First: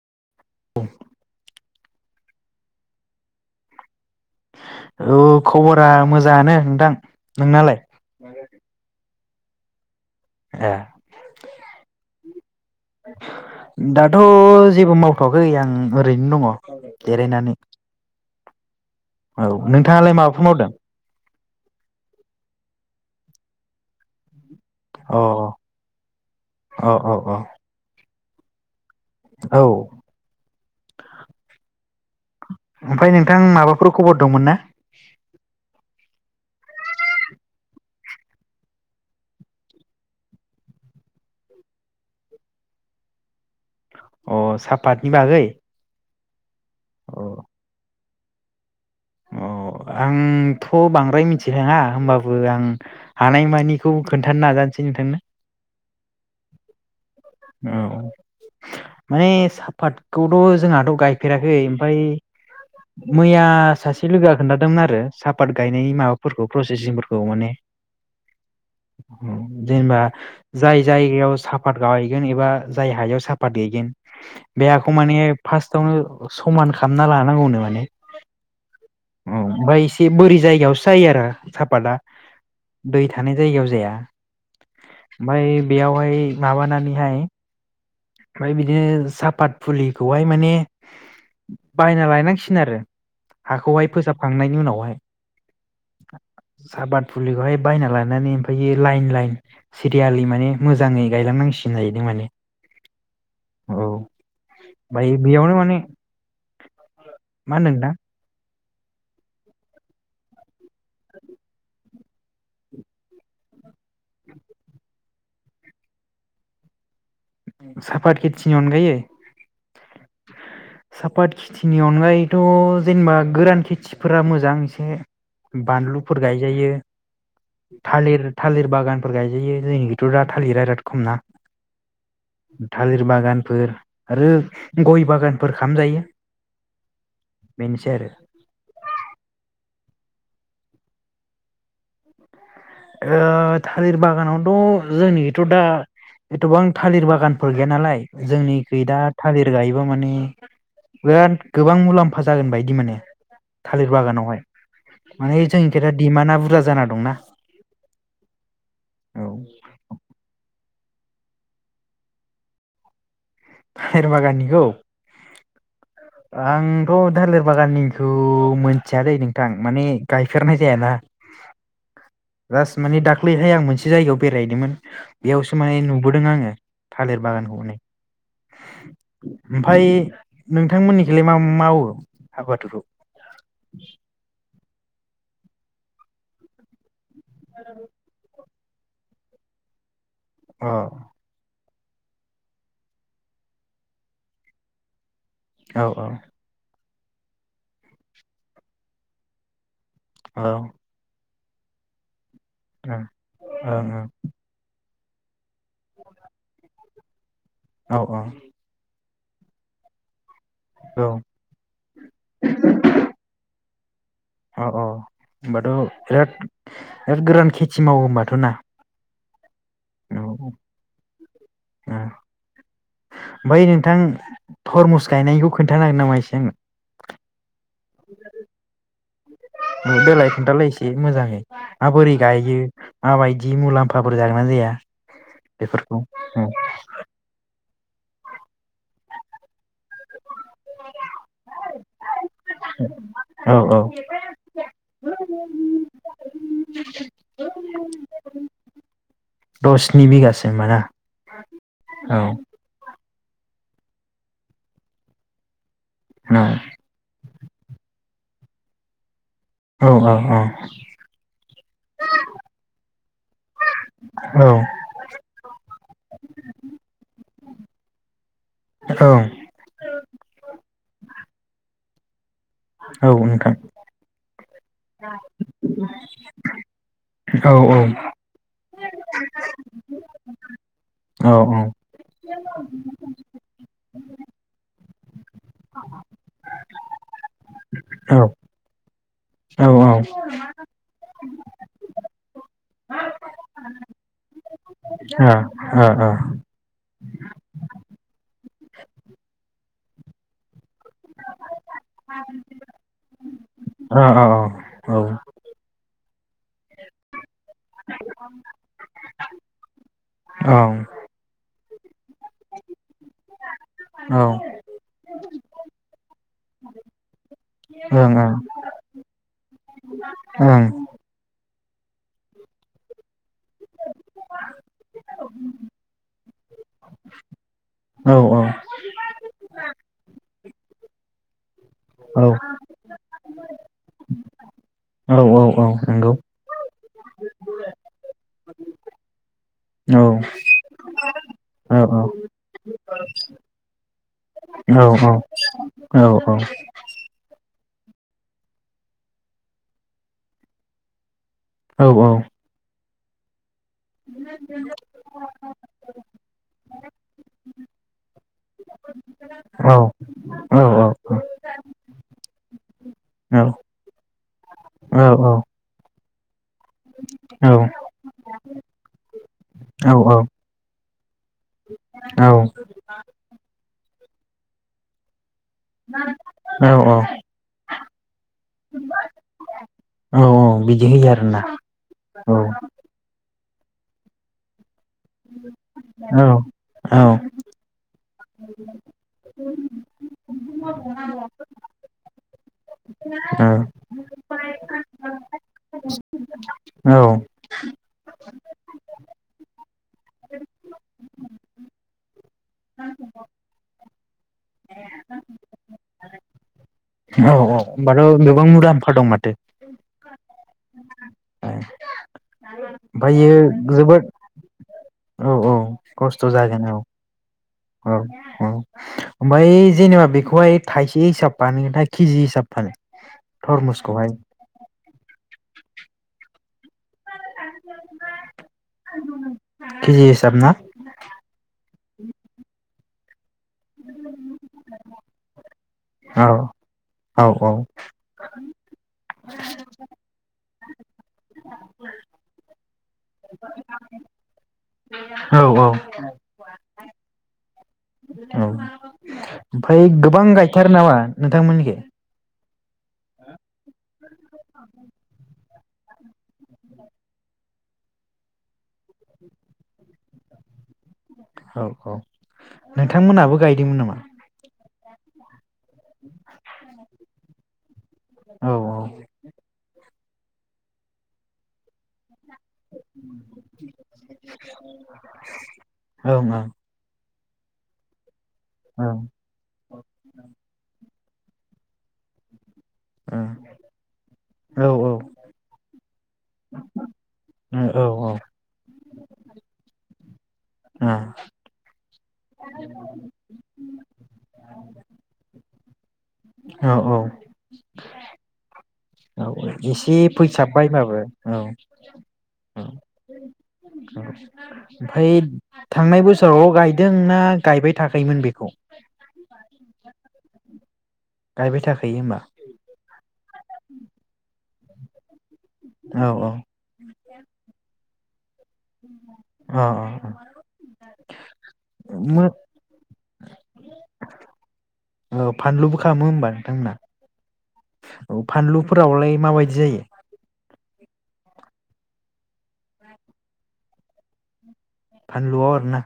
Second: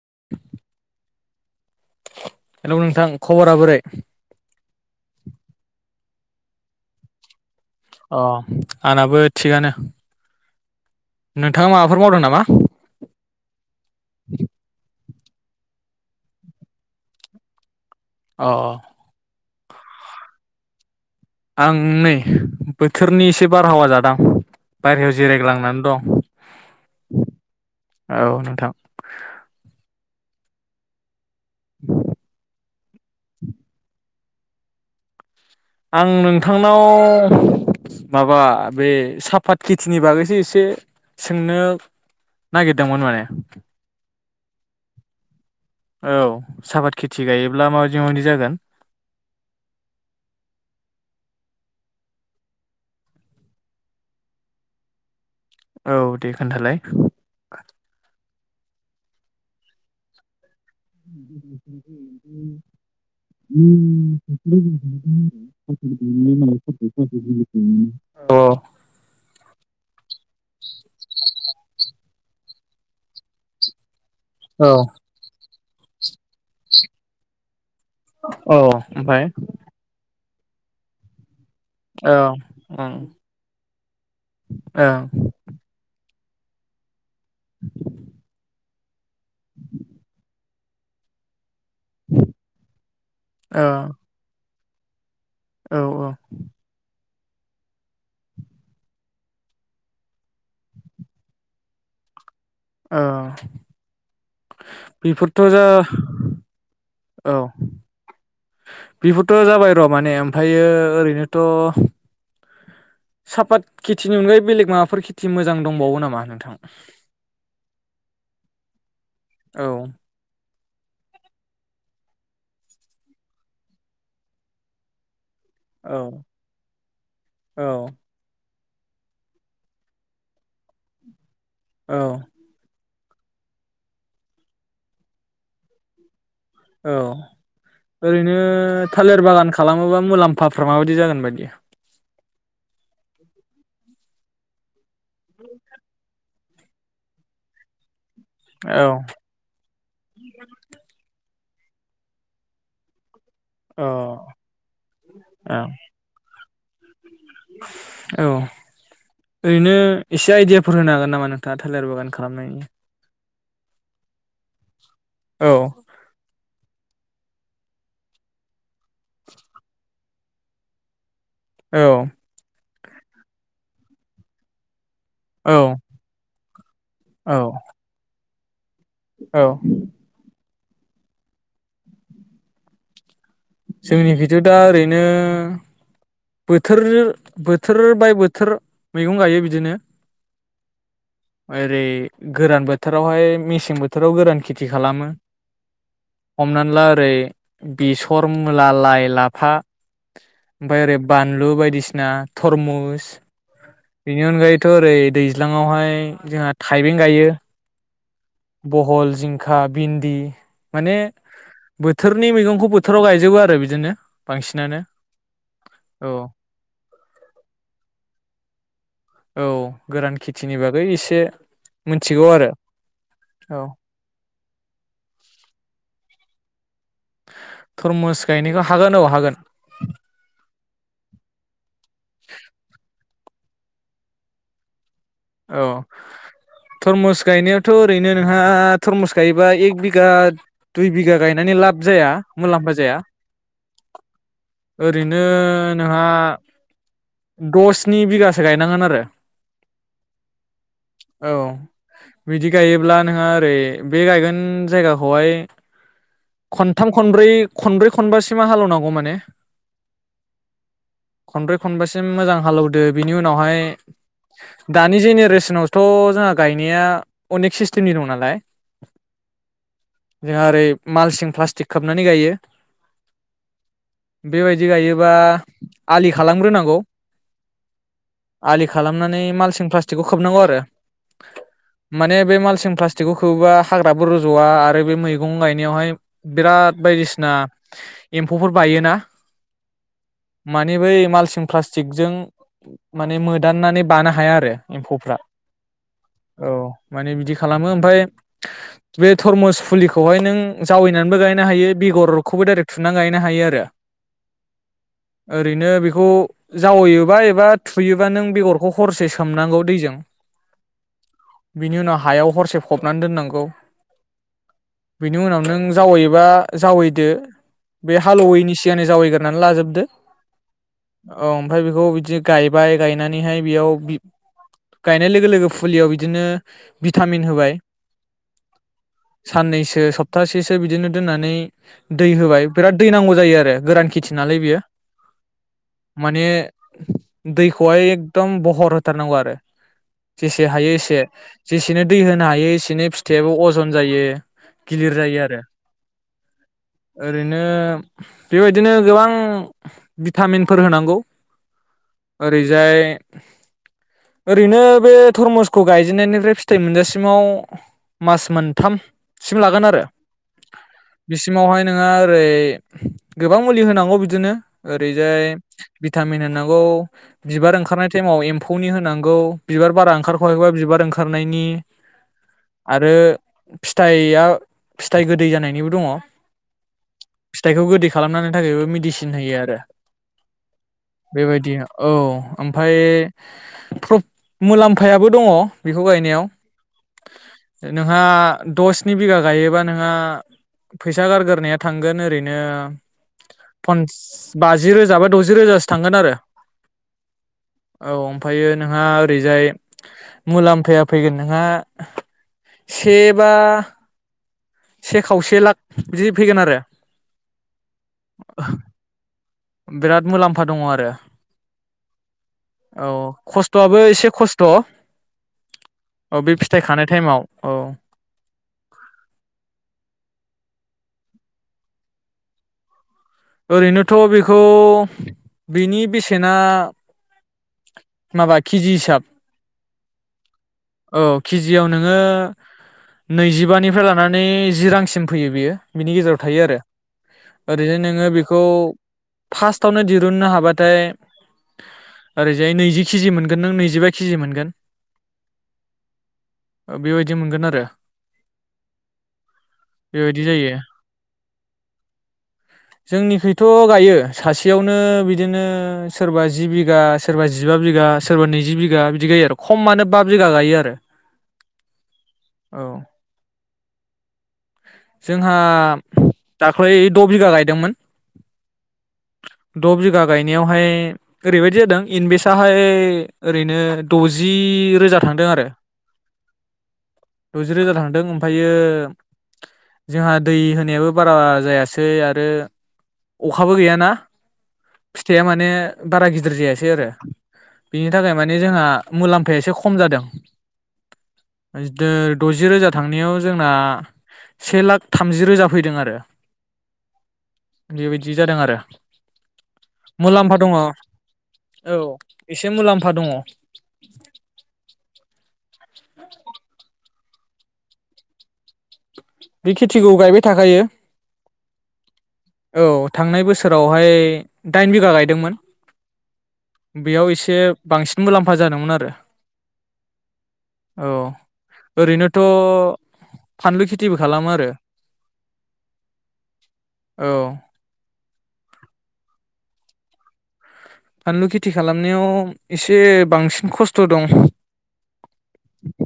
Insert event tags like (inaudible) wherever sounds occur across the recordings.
(inaudible) Hello नोंथां खबरा बोरै? औ खबरा मोजाङानो नोंथां। नोंनालाय अ आंनाबो थिगानो। ए। नोंथाङा माबाफोर मावदों नामा? दाथ' जेबो मावथ'वाखै आं ओरैनो दङ जिरायनानै। अ अ औ नोंथाङालाय माबाफोर मावदों? आं नै बोथोरनि एसे बारहावा जादों आं। बायहेरायाव अ जिरायग्लांनानै दं। अ अ अ औ नोंथां औ औ ओमफ्राय नोंथां माबाफोर खबर दंमोन ना? आं नोंथांनाव माबा बे साफात खेथिनि बागैसो एसे सोंनो नागिरदोंमोन माने। अ सापतनि बागै? औ सापाद अ खेथि गायोब्ला माबायदि मादि जागोन? अ आंथ' बांद्राय मिथिरोङा होमबाबो आं हानायमानिखौ खोन्थानो नाजानोसै नोंथांनो। औ दे खोन्थालाय। औ माने साफादखौथ' जोंहा थ' गायफेराखै ओमफ्राय मैया सासे लोगोआ खोनथादोंमोन आरो अ सापात गायनायनि माबाफोरखौ प्रसेसिं माने औ जेनेबा जाय जायगायाव साफात गाय एबा जाय हायाव साफात गायगोन बे हाखौ औ माने फार्स्टआवनो समान खालामना लानांगौनो माने औ ओमफ्राय औ ओमफ्राय एसे बोरि जायगायावसो जायो आरो। सापाता औ ओं दै थानाय जायगायाव जाया ओं ओमफ्राय बेयावहाय माबानानै हाय ओमफ्राय बिदिनो सापात फुलिखौहाय माने बायना लायनांसिगोन आरो ओ हाखौहाय फोसाबखांनायनि उनाव। बहाय औ औ फुलिखौहाय बायना लानानै ओमफ्राय लाइन लाइन सिरियालि माने मोजाङै गायलांनांसिनो जाहैदों माने। औ औ ओमफ्राय बेफोरथ' बेयावनो जा माने औ मा होनदों नोंथां बेफोरथ' जाबाय र' माने ओमफ्रायो ओरैनोथ' सापात खेथिनि अनगायै बेलेग माबाफोर खेथि मोजां दंबावो नामा नोंथां? साफाट खिसि अन गायै औ सापात खेथिनि अनगायैथ' जेनेबा गोरान खेथिफोरा मोजां एसे। औ बानलुफोर गायजायो औ थालिर थालिर बागानफोर गायजायो जोंनिथ' दा थालिरा राद खम ना। औ। थालिर बागानफोर आरो गय बागानफोर खामजायो। औ ओरैनो थालिर बागान खालाम माबा मुलाम्फाफ्रा माबायदि जागोन बायदि अ थालिर बागानावथ'। जोंनिथ' दा। एथ'बां थालिर बागानफोर गैया नालाय। औ जोंनिखै दा थालिर गायोबा माने बिराद गोबां मुलाम्फा जागोन बायदि मोनो औ थालिर बागानावहाय माने औ जोंनिखोथा दिमानआ बुरजा। जाना दंना। औ औ ओरैनो एसे आइदिया फोर होनो हागोन नामा नोंथाङा थालिर बागान खालामनायनि? थालिर बागाननिखौ। औ। आंथ' थालिर बागाननिखौ मिथियादै नोंथां माने गायफेरनाय जायाना। औ। जास्ट माने दाख्लैहाय आं मोनसे जायगायाव बेरायदोंमोन। औ बेयावसो माने नुबोदों आङो थालिर औ बागानखौनै औ ओमफ्राय नों थांमोननिखौलाय मा मावो आबादखौ? नो बोथोर। बोथोर बाय बोथोर। मैगं गायो बिदिनो। अ। ओरै गोरान बोथोरावहाय मेसें बोथोराव गोरान खेथि खालामो। औ हमनान ला। रै बेसत। मुला लाइ लाफा। औ ओं ओमफ्राय बान लु बायदिसिना। ओं थरमुस ओं बेनि अनगायैथ' ओरै दैज्लाङावहाय जोंहा थाइबें गायो औ औ बहल जिंखा भिन्दि माने औ बोथोरनि मैगंखौ बो जोबो आरो बिदिनो औ बांसिनानो औ होनोमबाथ' औ बिराद बिराद गोरान खेथि मावो होनबाथ' ना औ गोरान औ ओ खेथिनि बागै एसे मिथिगौ आरो औ ओमफाय नोंथां थरमुस गायनायखौ खोन्थानो हागोन नामा एसे आंनो थरमुस गायनायखौ हागोन औ हागोन देलाय दायो माबायदि मुलाम्फाफोर जागोना जाया औ बेफोरखौ थरमुस गायनायावथ' ओरैनो नोंहा थर्मस गायो एक बि गा दुइ बिघा गायनानै लाब जाया मुलाम्फा जाया औ औ ओरैनो नोंहा दसनि बिघासो गायनांगोन आरो दस स्नि बिगासो होमबा ना औ नोंङा ओरै बे गायगोन जायगाखौहाय खनथाम खनब्रै खनब्रै खनबासो सिमा हालौनांगौ माने औ औ औ खनब्रै खनबासिम मोजां हालौदो बिनि उनावहाय औ दानि जेनेरेसनावथ' जोंहा गायनाया अनेक सिस्टेमनि दं नालाय औ जोंहा ओरै मालसिं प्लास्टिक खोबनानै गायो औ नोंथां बेबायदि गायोबा आलि खालामग्रोनांगौ औ आलि खालामनानै मालसिं प्लास्टिकखौ खोबनांगौ आरो औ माने बे मालसिं प्लास्टिकखौ खोबबा हाग्रा बाबो रुजवा आरो बे मैगं गाय नेवहाय बिराद बायदिसिना औ ओ एम्फौफोर बायोना ओ माने बै माल प्लास्टिकजों माने मोदाननानै बानो हाया आरो एम्फौफ्रा ओ ओ ओ औ माने बिदि खालामो ओमफाय बे थरमुस फुलिखौहाय नों जावैनानैबो गायनो हायो बेगरखौबो डाइरेक्ट थुनानै गायनो हायो आरो ओ औ औ ओरैनो बेखौ जावैयोबा एबा थुयोबा नों बेगरखौ हरसे सोमनांगौ दैजों ओं औ बिनि उनाव हायाव हरसे फबनानै दोननांगौ ओं बेनि उनाव नों जावैबा जावैदो बे ओं हालवैनि सिगां जावैगोरनानै लाजोबदो ओं औ ओमफाय बेखौ बिदि गायबाय गायनानैहाय बेयाव गायनाय लोगो लोगो फुलियाव बिदिनो भिटामिन होबाय औ साननैसो सब सप्थासेसो बिदिनो दोननानै दै होबाय बिराद दै नांगौ जायो आरो गोरान खेथि नालाय बेयो औ औ औ नंगौ माने दैखौहाय एकदम बहर होथारनांगौ आरो औ जेसे हायो एसे औ जेसेनो दै होनो हायो एसेनो फिथायाबो अजन जायो औ गिलिर जायो आरो औ औ ओरैनो बेबायदिनो गोबां भिटामिनफोर होनांगौ औ ओरैजाय ओरैनो बे थरमुसखौ गायजेननायनिफ्राय फिथाइ मोनजासिमाव मास मोनथाम सिम लागोन आरो बिसिमावहाय नोंङो ओरै गोबां मुलि होनांगौ बिदिनो ओरैजाय भिटामिन होनाव गौ बिबार ओंखारनाय समाव एम्फौनि होनांगौ बिबार बारा ओंखारा बिबार ओंखारनायनि औ आरो फिथाइआ फिथाइ गोदै जानाय नि दङ औ औ फिथाइखौ गोदै खालामनो थाखायबो मेडिसिन होयो आरो बिदि होयो आरोना बेबायदि औ ओमफ्राय मुलाम फायाबो दङ बेखौ औ गायनायाव औ नोंहा द' स्नि बिघा गायोबानो नोङा फैसा गारग्रोनाया थांगोन ओ ओरैनो फनस बाजि रोजा बा द'जि रोजासो थांगोन आरो औ औ ओमफ्रायो नोंहा ओरैजाय मुलाम्फाया फैगोन नोंहा से बा से खावसे लाख बिदि फैगोन आरो होमबाथ' गोबां मुलामाफा दं माथो बिराथ मुलाम्फा दङ आरो औ ओमफ्रायो खस्थ'आबो जोबोद एसे खस्थ' औ औ औ खस्थ' बे फिथाइ जागोन औ खानाय टाइमाव औ औ ओमफ्राय जेनेबा बेख खौहाय थाइसे हिसाब बानायो ना कि जि हिसाब फानो ओरैनोथ' थरमुसखौहाय बेखौ बेनि बेसे बेसेना माबा केजि हिसाब केजि हिसाब ना औ केजियाव नोङो नैजिबानिफ्राय लानानै जि रांसिम फैयो बियो बिनि गेजेराव औ थायो आरो औ ओरैनो नों बिखौ फार्स्टावनो दिरुननो हाबा बाथाय ओरैजाय नैजि केजि मोनगोन नों नैजिबा केजि मोनगोन औ औ बेबायदि मोनगोन आरो ओमफाय बेबायदि गोबां जायो गायथारो नामा नोंथांमोननिखि जोंनिखैथ' गायो सासेयावनो बिदिनो सोरबा जि बिगा सोरबा जिबा बिगा सोरबा नैजि बिगा बिदि गायो आरो खमानो बा बिगा गायो आरो औ औ औ नोंथांमोनाबो गायदोंमोन नामा जोंहा दाख्लै द बिघा गायदोंमोन औ औ द बिघा गायनायावहाय ओरैबायदि जादों इनभे साहाय ओरैनो दजि रोजा थांदों आरो ओं द'जि रोजा थांदो अम फायो जोंहा दै होनायाबो बारा जायासै आरो अखाबो गैयाना ओं औ फिथाइया माने बारा गिदिर जायासै आरो बिनि थाखाय माने जोंहा मुलाम्फाया एसे खम जादों (inaudible) (unintelligible) द'जि रोजा थांनायाव जोंना से लाख थामजि रोजा फैदों आरो औ बेबायदि जादों आरो एसे मुलाम्फा दङ फैसाफायबाबो औ मुलाम्फा दङ फायद थांनाय बोसोराव गाय जोंना गायबाय थाखायोमोन बेखौ बे खेथिखौ गायबाय थाखायो गायबाय थाखायो होमबा औ थांनाय बोसोरावहाय दाइन बिगा गायदोंमोन। औ औ बेयाव एसे बांसिन मुलाम फा जादोंमोन आरो अ अ औ ओरैनोथ' मो फानलु खि औ फानलुबो खालामो होमबा नोंथांमोना? औ औ फानलुफोरावलाय माबायदि जायो? फानलु खेथि खालामनायाव एसे बांसिन खस्थ दं। फानलुआव आरो ना?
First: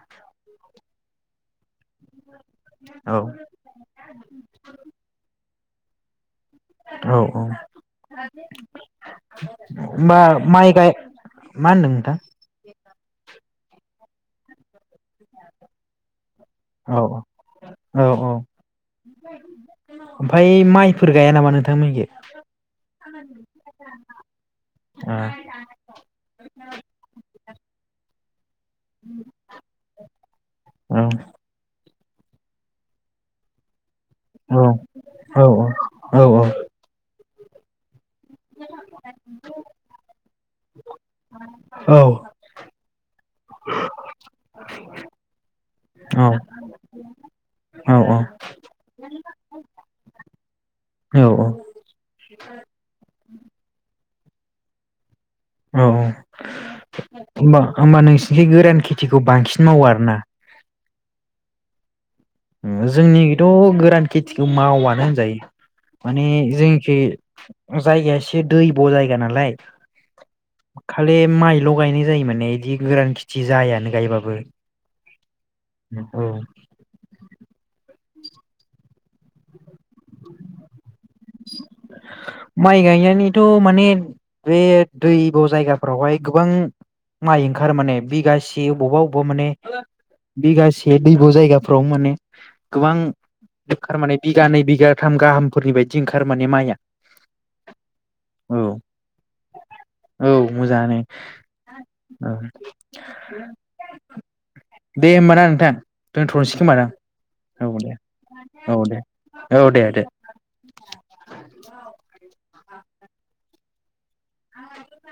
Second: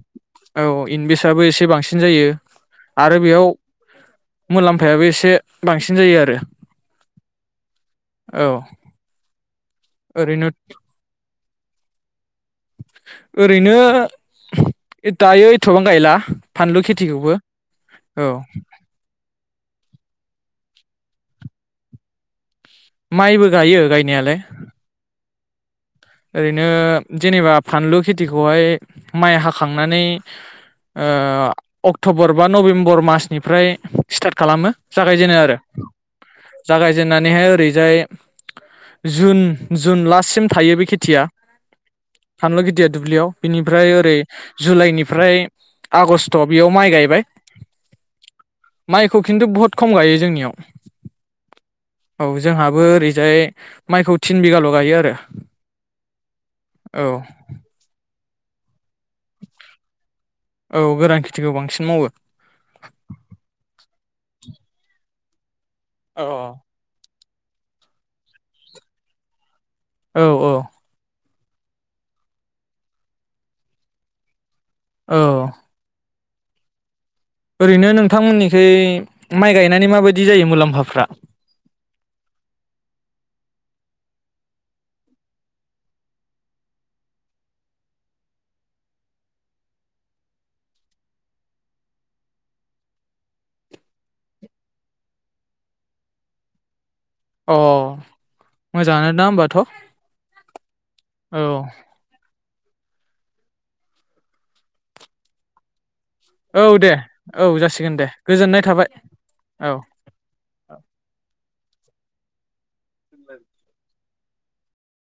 इनभेसआबो एसे बांसिन जायो। औ आरो बेयाव मुलाम्फायाबो एसे बांसिन जायो आरो। औ -औ। औ (unintelligible) मा ओरैनो माइ गाय मा होनदों नोंथां? (unintelligible) ओरैनो दायो एथबां गायला फानलु औ खेथिखौबो औ ओमफफ्राय माइफोर गाया नामा नोंथांमोननिथिं? माइबो गायो गायनायालाय (unintelligible) ओरैनो जेनेबा फानलु खेथि बेवहाय माइ हाखांनानै ओ अक्टबर बा नभेम्बर मासनिफ्राय स्टार्ट ओ औ खालामो जागायजेनो औ आरो औ जागायजेन्नानैहाय ओरैजाय जुन, जुन लासिम थायो बे खेथिया। औ औ फानलु गिदिर दुब्लियाव बिनिफ्राय ओरै जुलाइनिफ्राय आगस्ट बेयाव माइ गायबाय माइखौ खिन्थु बहुत खम गायो जोंनियाव। औ जोंहाबो ओरैजाय माइखौ थिन बिगाल' गायो आरो। औ औ होमबा नोंसि निथिं गोरानखि थिखौ बांसिन मावो आरोना? औ गोरान खेथिखौ बांसिन मावो। जोंनिथ गोरान खेथिखौ मावानो होनजायो। माने औ जोंनिखि। जायगाया एसे दैब' जायगा नालाय। औ औ। खालि माइल' गायनाय जायो माने इदि गोरान खेथि जायानो गायबाबो। औ। औ। ओरैनो नोंथांमोनिखोय माइ गायनानै माबायदि जायो मुलाम्फाफ्रा। माइ गायनानैथ' माने बे दैब' जायगाफोरावहाय गोबां माइ ओंखारो माने बिगासे अबावबा-अबावबा माने बिगासे दैब' जायगाफोराव माने गोबां ओंखारो माने बिगानैै बिगाथाम गाहामफोरनि बाय दि ओंखारो माने माइया। अ औ मोजाङानो दा होमबाथ' औ मोजाङानो औ। औ दे होमबाना नोंथां। दोनथ'नोसै औ खोमा दां दे औ जासिगोन दे गोजोननाय औ थाबाय दे औ। दे (inaudible) दे (inaudible) (inaudible) (inaudible)